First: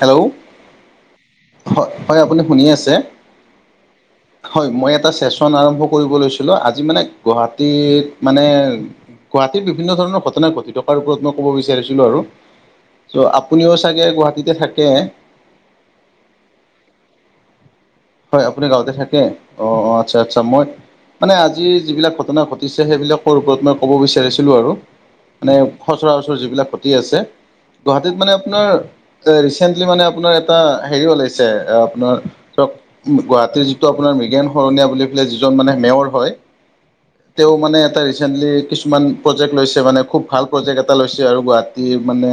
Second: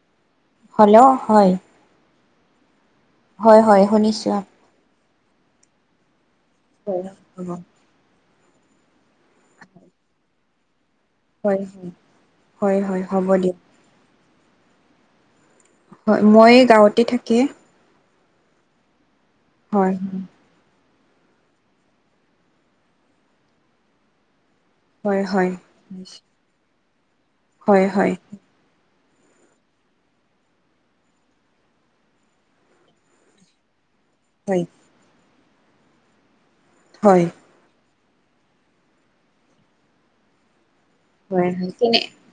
Hello! Hello? হয়। হয়। হয়, আপুনি শুনি আছে? হয় হয়। শুনিছোঁ। হয়। মই এটা চেচন আৰম্ভ কৰিব লৈছিলোঁ। আজি মানে গুৱাহাটীত মানে গুৱাহাটীত বিভিন্ন ধৰণৰ ঘটনা ঘটি থকাৰ ওপৰত মোক ক'ব হয়, হয়, বিচাৰিছিলো আৰু। হয়, হয় চ' হ'ব দিয়ক। আপুনিও চাগে গুৱাহাটীতে থাকে? হয়। মই গাঁৱতে থাকে। হয় আপুনি গাঁৱতে থাকে। অ হয়, -, আচ্ছা- আচ্ছা মই মানে আজি যিবিলাক ঘটনা ঘটিছে, সেইবিলাকৰ ওপৰত মই ক'ব বিচাৰিছিলোঁ আৰু। হয়, হয়, মানে হয়, সচৰাচৰ যিবিলাক ঘটি আছে। হয়, হয়, গুৱাহাটীত মানে আপোনাৰ, যে ৰিচেণ্টলি মানে আপোনাৰ এটা হেৰি ওলাইছে। আপোনাৰ, ধৰক গুৱাহাটীৰ যিটো আপোনাৰ মৃগেন হয়। শৰণীয়া বুলি পেলাই যিজন মানে মেয়ৰ হয়। হয়। তেওঁ মানে এটা ৰিচেন্টলি কিছুমান প্ৰজেক্ট লৈছে, মানে খুব ভাল। প্ৰজেক্ট এটা লৈছে আৰু। হয়, গুৱাহাটীৰ কেনে মানে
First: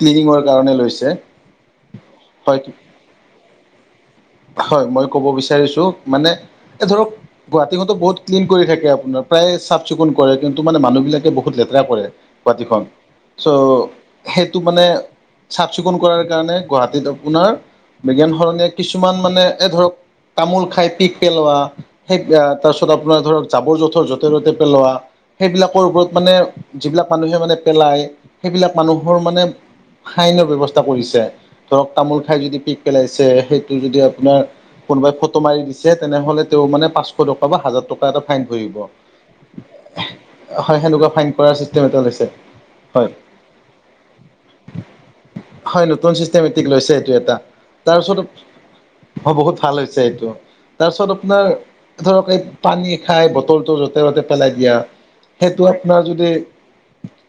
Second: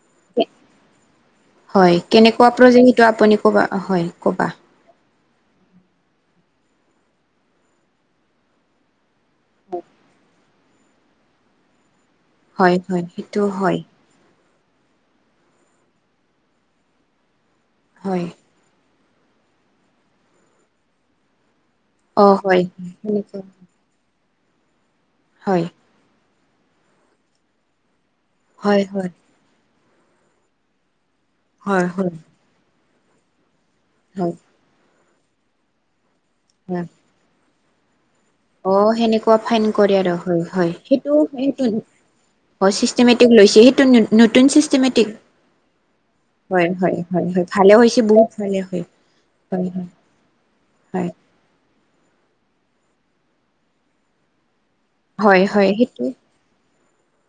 ক্লিনিঙৰ কাৰণে লৈছে। হয় কেনেকুৱা হয় প্ৰজেক্ট সেইটো আপুনি ক'বা হয় ক'বা হয় মই ক'ব বিচাৰিছো মানে এ ধৰক গুৱাহাটীখনতো বহুত ক্লিন কৰি থাকে আপোনাৰ প্ৰায় চাফ চিকুণ কৰে কিন্তু মানে মানুহবিলাকে বহুত লেতেৰা কৰে হয়, গুৱাহাটীখন হয়, সেইটো চ' হয়, সেইটো মানে চাফ চিকুণ কৰাৰ কাৰণে গুৱাহাটীত আপোনাৰ হয়। বিজ্ঞান শৰণীয় কিছুমান মানে এ ধৰক তামোল খাই পিক পেলোৱা সেই অ', গা হয়, তাৰপিছত আপোনাৰ সেনেকুৱা ধৰক, জাবৰ- জোথৰ যতে -ততে পেলোৱা। হয়, সেইবিলাকৰ ওপৰত মানে যিবিলাক মানুহে মানে পেলায়। সেইবিলাক হয়, হয়, মানুহৰ মানে ফাইনৰ ব্যৱস্থা কৰিছে। হয়, ধৰক হয়, তামোল খাই যদি, পিক পেলাইছে সেইটো যদি হয়, আপোনাৰ কোনোবাই ফটো মাৰি দিছে। তেনেহলে তেওঁ হয়। মানে পাচ দুশ টকা বা হাজাৰ টকা। ফাইন ধৰিব। অ', সেনেকুৱা ফাইন কৰে আৰু হয়, হয় সেনেকুৱা ফাইন কৰা চিষ্টেম এটা লৈছে। অ, হয় চিষ্টেমেটিক লৈছে সেইটো নতুন চিষ্টেমেটিক। হয় নতুন চিষ্টেমেটিক হয় লৈছে। হয় সেইটো হয় এটা হয় ভালে হৈছে তাৰপিছত, বহুত ভালে হয় অ, বহুত হয় ভাল হৈছে সেইটো। তাৰপিছত আপোনাৰ, ধৰক এই পানী খাই বটলটো য'তে -ত'তে পেলাই দিয়া। হয় সেইটো হয় হয় হয় আপোনাৰ সেইটোৱে যদি-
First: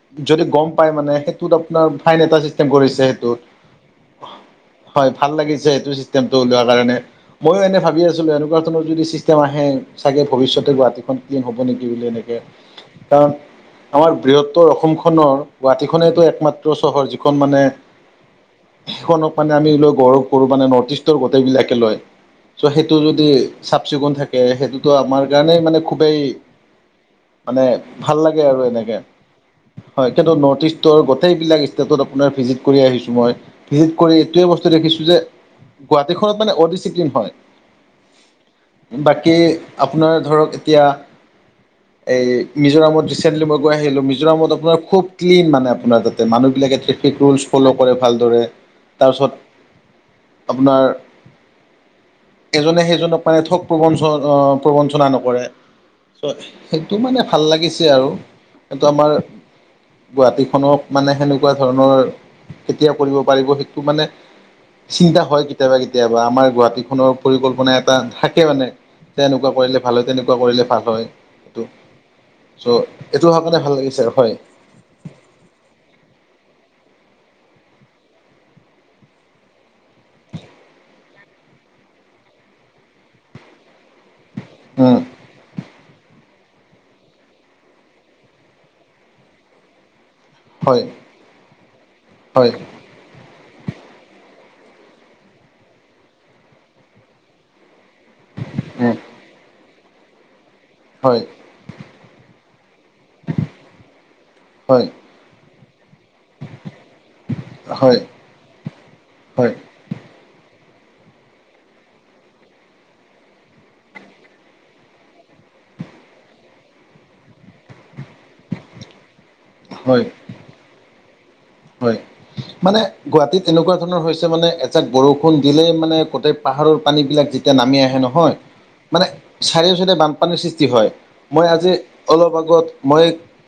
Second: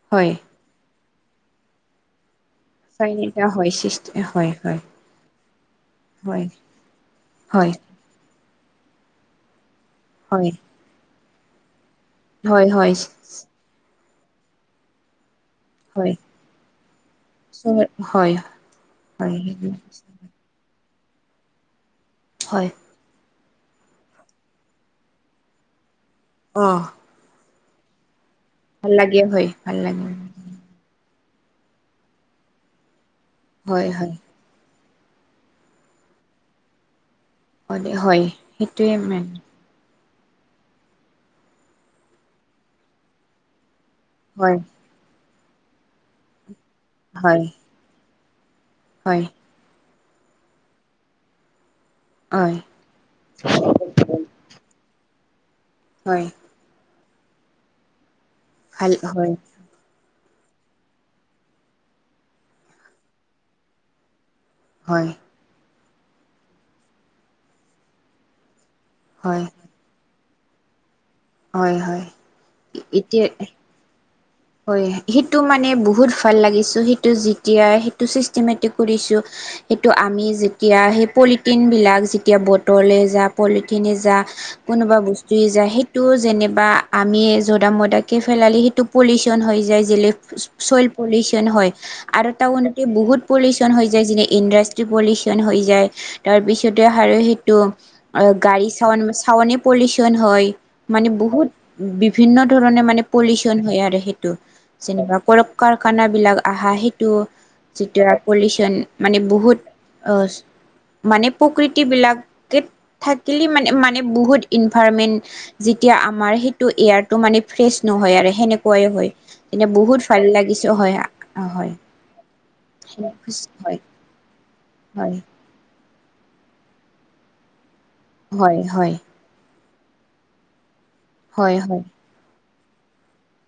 হয় যদি গম পাই মানে, সেইটোত আপোনাৰ ফাইন এটা কৰিছে সেইটো। চাৰিটা হয় সৃষ্টি হয় হয় ভাল লাগিছে চিষ্টেম এটা হয় উলিয়াই। কাৰণে, ময়ো হয় এনে ভাবি আছিলোঁ এনেকুৱা ধৰণৰ যদি চিষ্টেম আহে চাগে হয় ভৱিষ্যতে গুৱাহাটীখন, হ'ব নেকি বুলি। এনেকে হয় হয় কাৰণ আমাৰ বৃহত্তৰ অসম খনৰ হয় গুৱাহাটীখনেইটো একমাত্ৰ চহৰ। যিখন মানে হয় হয় সেইখনক মানে আমি লৈ গৌৰৱ কৰোবানে নৰ্থ ইষ্টৰ গোটেই বিলাকে লয়। হয় তোৰ যদি চাফ চিকুণ থাকে। সেইটোৱে টো আমাৰ কাৰণেই মানে খুবেই, অ। মানে ভাল লাগে আৰু। ভাল এনেকে লাগে ভাল লাগে হয়, কিন্তু নৰ্থ ইষ্ট টৰ গোটেইবিলাক ষ্টেত আপোনাৰ ভিজিট কৰি আহিছো মই। হয় ভিজিট কৰি এইটোৱে বস্তু দেখিছো যে, গুৱাহাটীখনত মানে অডিচিপ্লিন হয়। হয় হয় সেইটোৱে মেম বাকী আপোনাৰ ধৰক, এতিয়া এই মিজোৰামত ৰিচেণ্টলি মই গৈ আহিলোঁ। মিজ হয় আপোনাৰ খুব ক্লিন মানে। আপোনাৰ তাতে মানুহ বিলাকে ট্ৰেফিক ৰুল হয় ফল' কৰে ভালদৰে। হয় তাৰপিছত। আপোনাৰ। হয় এজনে এজনক পাই ঠক প্ৰবনচক অ। প্ৰবঞ্চনা নকৰে। হয় সেইটো মানে ভাল লাগিছে আৰু। কিন্তু ভাল আমাৰ। হয় গুৱাহাটীখনক মানে সেনেকুৱা ধৰণৰ, কেতিয়া কৰিব পাৰিব সেইটো মানে। চিন্তা হয়। কেতিয়াবা -কেতিয়াবা আমাৰ গুৱাহাটীখনৰ পৰিকল্পনা এটা থাকে মানে। যে হয় এনেকুৱা কৰিলে ভাল হয় তেনেকুৱা কৰিলে ভাল হয়। হয় হয় চ' এইটো এতিয়া অহাৰ কাৰণে ভাল লাগিছে। হয় হয়। সেইটো মানে বহুত ভাল লাগিছে সেইটো যেতিয়াই সেইটো চিষ্টেমেটিক কৰিছো। সেইটো আমি যেতিয়া, সেই পলিথিন বিলাক যেতিয়া বটলে যা পলিথিনে যা। কোনোবা উম বস্তুয়ে যায়, সেইটো যেনিবা আমিয়ে য'ত মদাকে ফেলালে সেইটো- পলিউশন হৈ যায় যেলে, হয় চইল পলিউচন হয়। আৰু হয় টাউন এতি বহুত পলিউশচন হৈ যায়। যেনে, ইণ্ডাষ্ট্ৰি পলিউচন হৈ যায়। তাৰ পিছতে হাৰে সেইটো। গাড়ী উম চাউণ্ড চাউণ্ড পলিউচন হয়। মানে হয় বহুত বিভিন্ন ধৰণে মানে পলিউচন হয় আৰু সেইটো। হয় যেনেবা- কাৰখানা বিলাক আহা সেইটো, হয় যেতিয়া পলিউচন, মানে হয় বহুত মানে প্ৰকৃতি বিলাকে থাকিলে মানে মানে বহুত ইনভাৰমেন্ট যেতিয়া আমাৰ সেইটো এয়াৰটো মানে ফ্ৰেচ নহয় আৰু সেনেকুৱা কোৱাই হয়। এনে বহুত হয় ভাল লাগিছ হয়। হয়, মানে হয় গুৱাহাটীত এনেকুৱা ধৰণৰ হৈছে মানে এজাক বৰষুণ দিলেই মানে, গোটেই পাহাৰৰ পানীবিলাক যেতিয়া নামি আহে নহয়। হয় মানে- চাৰিও চাইদে বানপানীৰ সৃষ্টি হয়। মই হয় হয় হয় হয় আজি- অলপ আগত মই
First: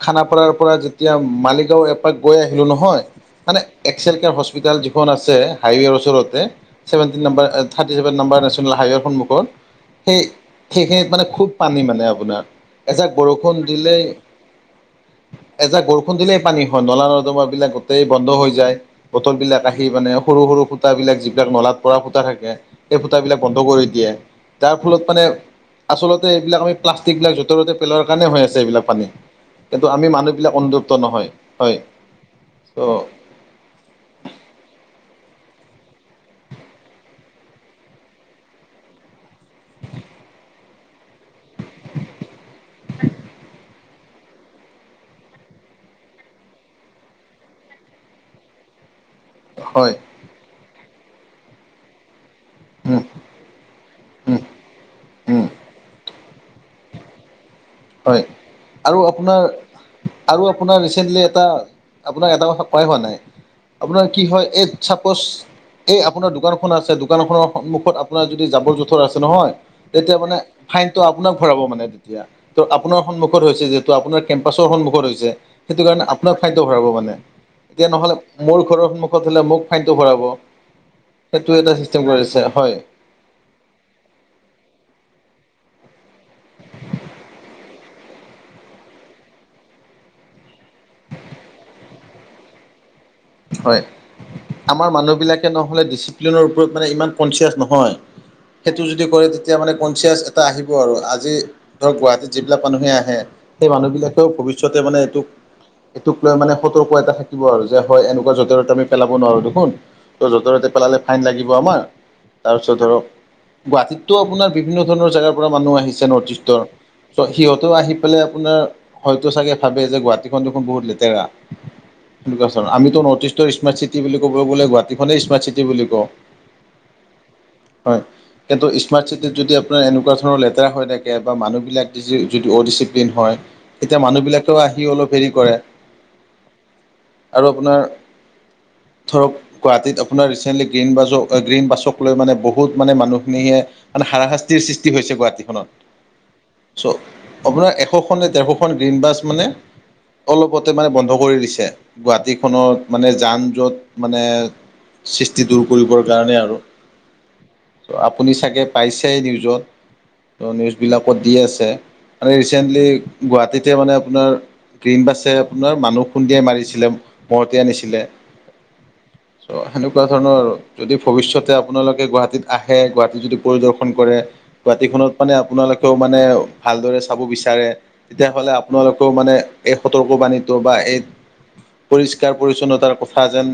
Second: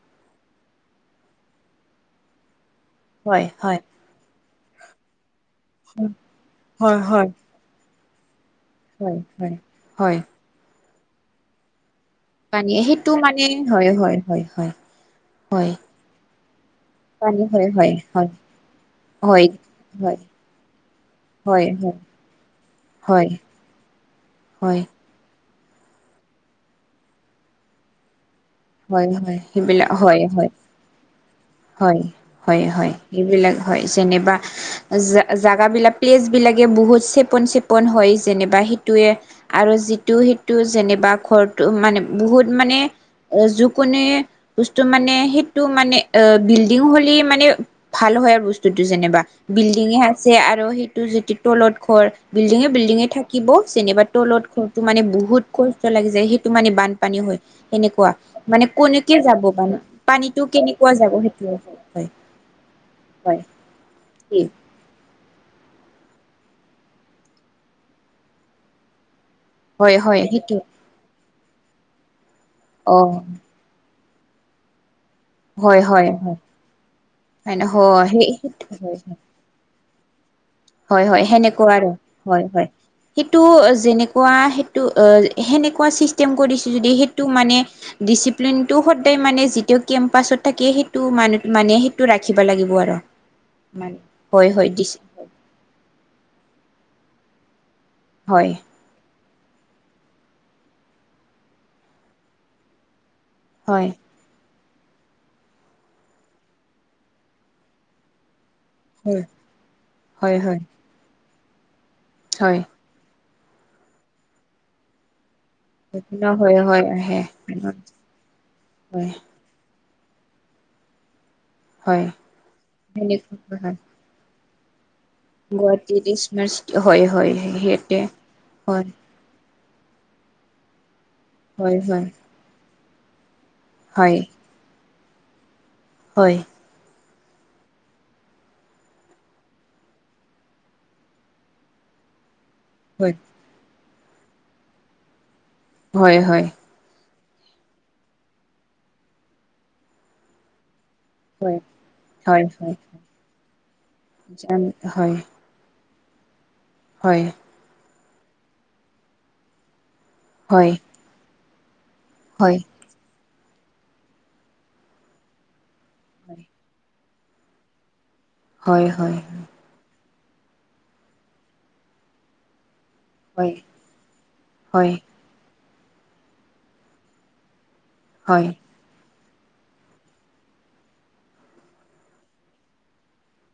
খানাপাৰাৰ পৰা যেতিয়া, মালিগাঁও এপাক গৈ আহিলোঁ নহয়। মানে হয় একচুৱেলকে যি খন হস্পিতাল যিখন আছে, হাইৱে ওচৰতে। হয় চেভেনটি হয় হয় হয় number - thirty seven number national হাইৱেৰ সন্মুখত, হয় হয় সেই সেইখিনিত মানে খুব পানী মানে আপোনাৰ। পানী এজাক সেইটো মানে বৰষুণ হয় দিলে। হয় হয় হয় হয় এজাক বৰষুণ দিলেই পানী হয়। নলা পানী নৰ্দমা হয় বিলাক হয় গোটেই বন্ধ হয় হৈ যায়। বটল হয় বিলাক আহি মানে, হয় সৰু -সৰু ফুটা বিলাক, যিবিলাক হয় নলাত পৰা হয় ফুটা থাকে। সেই হয় ফুটাবলাক বন্ধ কৰি দিয়ে। তাৰ হয় ফলত- মানে আচলতে এইবিলাক আমি প্লাষ্টিক বিলাক য'তে ততে পেলোৱাৰ কাৰণে হৈ আছে এইবিলাক পানী। হয় হয় কিন্তু সেইবিলাক আমি হয় হয় মানুহবিলাক অনুতপ্ত নহয়। হয়, হয় হয়। ত' এইবিলাক হয়, যেনেবা- জা জাগা বিলাক প্লেচ বিলাকে বহুত চেপন চেপন হয় যেনিবা সেইটোৱে, আৰু যিটো সেইটো যেনেবা ঘৰটো মানে বহুত মানে, হয় [inaudible] যোকোনে বস্তু মানে সেইটো মানে এ বিল্ডিং হলে মানে, ভাল হয় বস্তুটো যেনিবা। হয় বিল্ডিঙে আছে আৰু সেইটো যিটো তলত ঘৰ, বিল্ডিঙে উম বিল্ডিঙে থাকি- থাকিব। যেনিবা উম তলত ঘৰটো মানে বহুত উম কষ্ট লাগি যায়, সেইটো মানে বানপানী হয়, সেনে- কুৱা। হয় মানে আৰু কনেকে আপোনাৰ যাব পানী, আৰু পানীটো আপোনাৰ কেনেকুৱা যাব? ৰিচেণ্টলি এটা সেইটোৱে হয়, আপোনাক এটা কথা কোৱাই হোৱা নাই। হয় আপোনাৰ কি হয়, এই চাপ'জ, এই আপোনাৰ দোকানখন আছে, দোকানখনৰ সন্মুখত আপোনাৰ যদি জাৱৰ-জোঁথৰ আছে নহয় হয় তেতিয়া হয় মানে সেইটো ফাইনটো আপোনাক ভৰাব মানে তেতিয়া। ত' অ আপোনাৰ সন্মুখত হৈছে যিহেতু আপোনাৰ কেম্পাছৰ সন্মুখত হৈছে। হয় সেইটোকাৰণে হয় আপোনাৰ হয় ফাইনটো ভৰাব মানে। এতিয়া হয় নহ'লে সেই মোৰ ঘৰৰ সন্মুখত হ'লে মোক ফাইনটো ভৰাব। হয়, হয়, সেইটো এটা সেনেকুৱা আৰু। চিষ্টেম কৰিছে হয়, হয়। সেইটো যেনেকুৱা সেইটো, সেনেকুৱা চিষ্টেম কৰিছে যদি যদি সেইটো মানে ডিচিপ্লিনটো সতে মানে যিটো কেম্পাছত থাকে, সেইটো মানে সেইটো ৰাখিব লাগিব আৰু। হয়, মানে হয় হয় আমাৰ দিছে মানুহবিলাকে নহ'লে ডিচিপ্লিনৰ ওপৰত মানে ইমান কনচিয়াচ নহয়। হয়, সেইটো যদি কৰে, তেতিয়া মানে কনচিয়াছ এটা আহিব আৰু। আজি ধৰক, গুৱাহাটীত যিবিলাক মানুহে আহে সেই হয় মানুহবিলাকেও ভৱিষ্যতে মানে এইটোক, এইটোক লৈ মানে সতৰ্ক এটা থাকিব আৰু যে হয়, এনেকুৱা য'তে - ত'তে আমি পেলাব হয় নোৱাৰোঁ দেখোন। ত' হয় য'তে - হয় হয় ত'তে পেলালে ফাইন লাগিব আমাৰ। তাৰপিছত ধৰক, গুৱাহাটীতটো আপোনাৰ বিভিন্ন ধৰণৰ জেগাৰ মানুহ আহিছে নৰ্থ হয় ইষ্টৰ। হয় হয় চ' সিহঁতেও আহি পেলাই আপোনাৰ হয় হয়তো চাগে ভাবে যে, গুৱাহাটীখন দেখোন বহুত লেতেৰা। হয়। সেনেকুৱা ধৰণৰ আমিতো নৰ্থ ইষ্টৰ সেনেকুৱা হয় স্মাৰ্ট চিটি বুলি কবলে গলে গুৱাহাটী স্মাৰ্ট চিটি বুলি কওঁ, গুৱাহাটীত স্মাৰ্ট হয় হয় সিহঁতে হয় কিন্তু হয় স্মাৰ্ট চিটি যদি আপোনাৰ এনেকুৱা ধৰণৰ লেতেৰা হৈ থাকে বা হয় মানুহবিলাক হয় যদি অ'ডিচিপ্লিন হয় এতিয়া হয় মানুহ বিলাকেও আহি অলপ হেৰি কৰে হয়। আৰু আপোনাৰ ধৰক গুৱাহাটীত আপোনাৰ ৰিচেণ্টলি গ্ৰীণ বাজ গ্ৰীণ বাছক লৈ মানে বহুত বহুত মানে মানুহখিনিহে মানে হাৰা-শাস্তিৰ সৃষ্টি হৈছে গুৱাহাটীখনত। হয় হয়। চ' আপোনাৰ এশ খন নে ডেৰশ খন গ্ৰীণ বাছ মানে অলপতে মানে বন্ধ কৰি দিছে। হয় হয় হয় গুৱাহাটীখনত মানে যান জ'ট মানে যাম হয় সৃষ্টি দূৰ কৰিবৰ কাৰণে আৰু। হয়। ত' আপুনি চাগে পাইছেই নিউজত? ত' হয় হয় নিউজবিলাকত দি আছে। মানে হয় ৰিচেণ্টলি গুৱাহাটীতে মানে আপোনাৰ গ্ৰীণবাছে আপোনাৰ মানুহ খুন্দিয়াই মাৰিছে। মহতিয়াই নিছিলে। হয়, হয়। চ' সেনেকুৱা ধৰণৰ আৰু, যদি ভৱিষ্যতে আপোনালোকে গুৱাহাটীত আহে, গুৱাহা যদি পৰিদৰ্শন কৰে, হয় গুৱাটীখনত মানে আপোনালোকেও মানে ভালদৰে চাব বিচাৰে তেতিয়া হয় হ'লে আপোনালোকেও মানে এই সতৰ্কবাণীতো বা এই পৰিষ্কাৰ- পৰিচ্ছন্নতাৰ কথা যেন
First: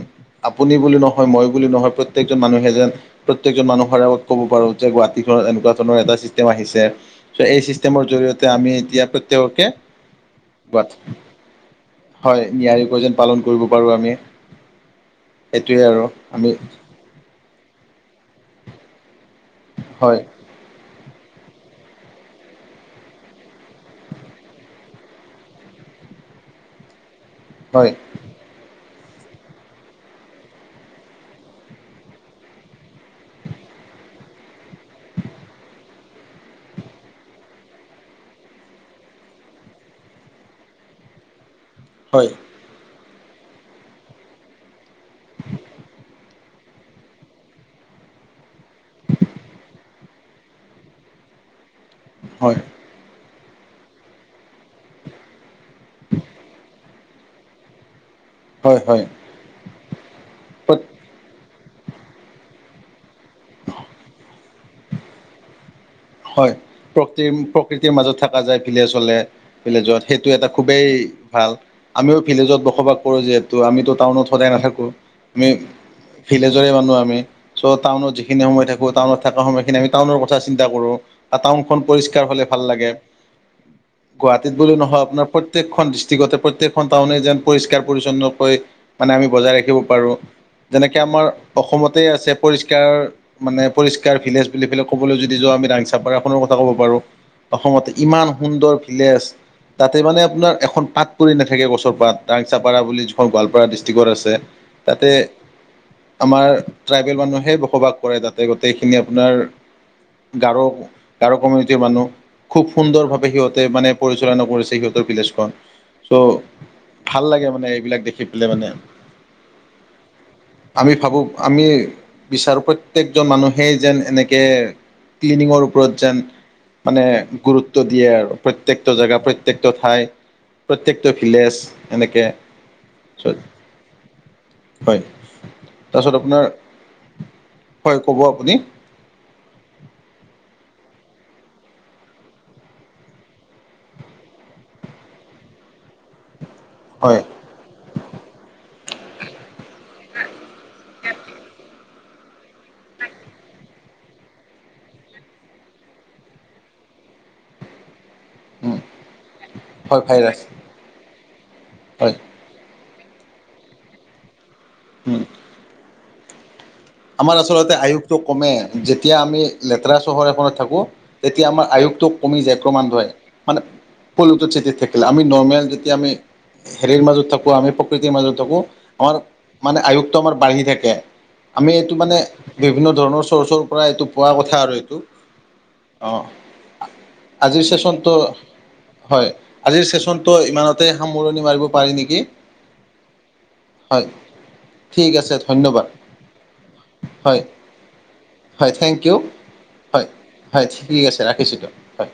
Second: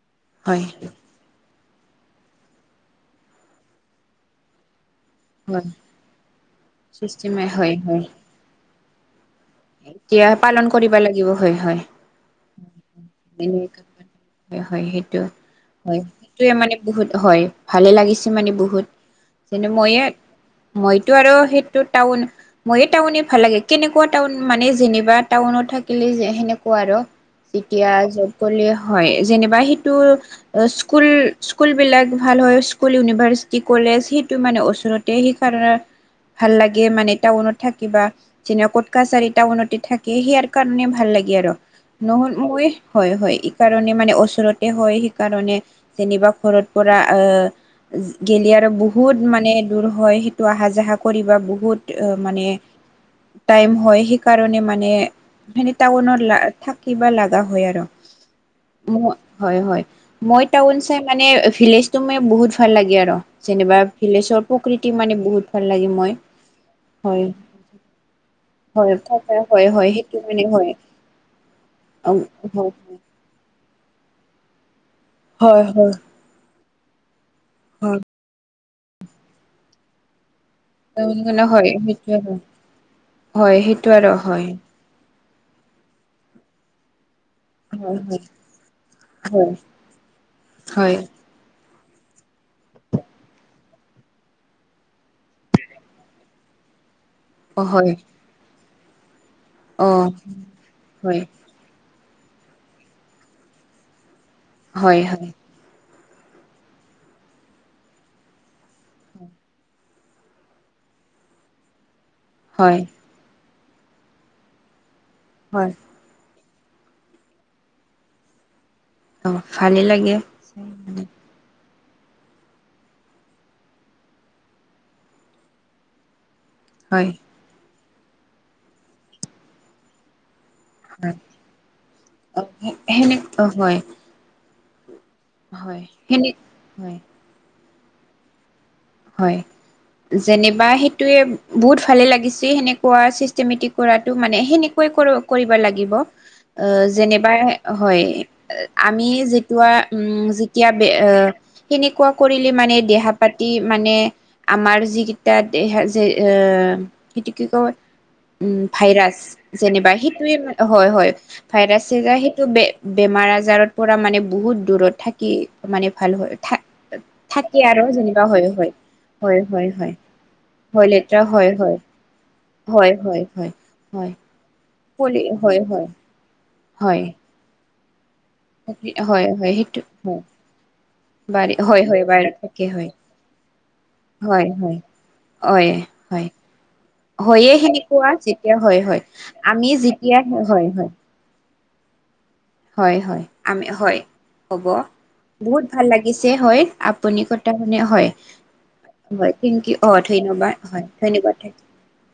হয় আপুনি বুলি নহ হয় মই বুলি নহয় প্ৰত্যেকজন মানুহে যেন প্ৰত্যেকজন মানুহৰ আগত ক'ব পাৰো যে গুৱাহাটীখনত হয় এনেকুৱা ধৰণৰ এটা ছিষ্টেম আহিছে, চিষ্টেমে চ' এই হয় হয় চিষ্টেমৰ জৰিয়তে আমি এতিয়া প্ৰত্যেককে এতিয়া পালন কৰিব গুৱাহাটী লাগিব হয় হয়। হয় নিয়াৰিকৈ যেন পালন এনে কৰিব পাৰো আমি হয় হয় সেইটো সেইটোৱে হয় আৰু আমি সেইটোৱে মানে বহুত হয় ভালে লাগিছে মানে বহুত যেনে মইয়ে হয় মইতো আৰু সেইটো টাউন মইয়ে টাউনে ভাল লাগে কেনেকুৱা টাউন মানে যেনিবা টাউনত থাকিলে যে সেনেকুৱা আৰু। এতিয়া হয় যব কলে হয় যেনিবা সেইটো স্কুল স্কুলবিলাক ভাল হয় স্কুল, ইউনিভাৰ্চিটি, কলেজ সেইটো মানে ওচৰত তে সেইকাৰণে ভাল লাগে মানে টাউনত থাকিবা। যেনে কট কছাৰি টাউনতে থাকে সেইয়াৰ কাৰণে ভাল লাগে আৰু নহলে হয় হয় হয় ইকাৰণে মানে ওচৰতে হয় সেইকাৰণে যেনিবা ঘৰত পৰা আ গেলি আৰু বহুত মানে দূৰ হয় সেইটো আহা যাহা কৰিব বহুত অঁ মানে হয় টাইম হয় সেইকাৰণে মানে টাউনত লা থাকিব লা লগা হয় আৰু হয় ম হয় হয় হয়, মই টাউন চাই মানে ভিলেজ টো মে বহুত ভাল লাগে আৰু। যেনিবা ভিলেজৰ প্ৰকৃতি মানে বহুত ভাল লাগে মই। হয়, হয় প্ৰকৃ প্ৰকৃতিৰ মাজত থকা যায় হয় ভিলেজ হ'লে- থকা হয় হয় ভিলেজত, সেইটো মানে এটা হয় খুবেই ভাল, আমিও হয় ভিলেজত বসবাস হয় কৰোঁ যিহেতু আমিতো টাউনত সদায় নাথাকো, আমি হয় ভিলেজৰে মানুহ আমি চ' টাউনত যিখিনি সময় থাকো টাউনত থকা সময়খিনি আমি টাউনৰ কথা চিন্তা কৰোঁ। হয় হয় টাউনখন সেইটোৱে পৰিষ্কাৰ হয় হ'লে ভাল লাগে, হয় সেইটো আৰু হয় গুৱাহাটীত বুলি নহয় আপোনাৰ প্ৰ প্ৰত্যেকখন ডিষ্ট্ৰিকটতে প্ৰত্যেকখন টাউনে যেন পৰিষ্কাৰ হয় হয় -পৰিচ্ছন্নকৈ মানে আমি হয় বজাই ৰাখিব পাৰোঁ হয় যেনেকে আমাৰ অসমতে আছে পৰিষ্কাৰ মানে পৰিষ্কাৰ ভিলেজ বুলি পেলে ক'বলৈ যদি যোৱা আমি দাঙ তাৰপা এখনৰো কথা ক'ব পাৰো অ হয় অসমতে ইমান সুন্দৰ ভিলেজ অ তাতে মানে আপোনাৰ এখন পাত হয় পৰি নাথ থাকে গছৰপাত, টাংচাপাৰা বুলি যিখন গোৱালপাৰা ডিষ্ট্ৰিক আছে হয় তাতে হয় আমাৰ ট্ৰাইবেল মানুহেই বসবাস কৰে তাতে গোটেইখিনি আপোনাৰ গাৰ গাৰু কমিউনিটিৰ মানুহ খুব হয় সুন্দৰভাৱে সিহঁতে মানে পৰিচালনা কৰিছে সিহঁতৰ ভিলেজখন। হয় চ' ভাল লাগে মানে এইবিলাক দেখি পেলাই মানে। অঁ' ভালেই লাগে। আমি মানে ভাবো আমি বিচাৰো প্ৰত্যেকজন মানুহেই যেন এনেকে ক্লিনিংৰ ওপৰত যেন মানে হয় গুৰুত্ব দিয়ে আৰু প্ৰত্যেকটো জেগা প্ৰত্যেকটো ঠাই- প্ৰত্যেকটো হয় ভিলেজ এনেকে অ সেনে অ হয়। হয় তাৰপিছত সেনে আপোনাৰ, হয় হয় ক'ব আপুনি? হয়। যেনবা সেইটোয়ে বহুত ভালে লাগিছে সেনেকোৱা ছিষ্টেমেটিক কৰাটো মানে সেনে- কৰিব কৰিবা লাগিব হয় জেনিবা হয়, আমি- কোৱা উম' যেতিয়া বে সেনেকুৱা কৰিলে মানে দেহা পাতি- মানে আমাৰ যিকেইটা এ সেইটো কি কয়- উম ভাইৰাছ যেনিবা হয় ভাইৰাছ সেইটোৱে হয় হয়, ভাইৰাছ হয় [unintelligible] বে বেমাৰ আজাৰৰ পৰা মানে বহুত দূৰত থাকি মানে ভাল হয়। আমাৰ থাকে আচলতে আৰু আয়ুসটো যেনিবা হয় কমে হয় যেতিয়া হয় আমি হয় হয় লেতেৰা চহৰ এখনত থাকো হয় লেতেৰা তেতিয়া হয় আমাৰ হয় আয়ুস- টো কমি যায় হয় কমানৰই হয় হয় মানে হয় [unintelligible] ঠিকে থাকিল আমি পলি হয় নৰ্মেল হয় যেতিয়া আমি হয় হেৰিৰ মাজত থাকো আমি- প্ৰকৃতিৰ মাজত থাকো আমাৰ হয় মানে আয়ুটো আমাৰ বাঢ়ি থাকে। বাঢ়ে আমি হয় এইটো হয়, মানে বাঢ়ি থাকে বিভিন্ন হয়, ধৰণৰ চৰ্চৰ পৰা এইটো পোৱা হয় কথা আৰু হয়। এইটো হয় অঁ হয়। হয়য়ে আজিৰ সেনেকুৱা চেচনটো যেতিয়া হয় হয়, আমি যেতিয়া হয় হয়। মৰণি মাৰিব পাৰি নেকি। হয় হয়, আমি হয়, হ'ব ঠিক আছে বহুত ভাল ধন্যবাদ লাগিছে হয়- আপুনি হয় কথা শুনি হয়, হয় থেংক ইউ হয় থেংকছ ইউ অঁ হয় ধন্যবাদ, হয় ঠিক আছে ধন্যবাদ ৰাখিছোঁ থাকিল। দিয়ক হয়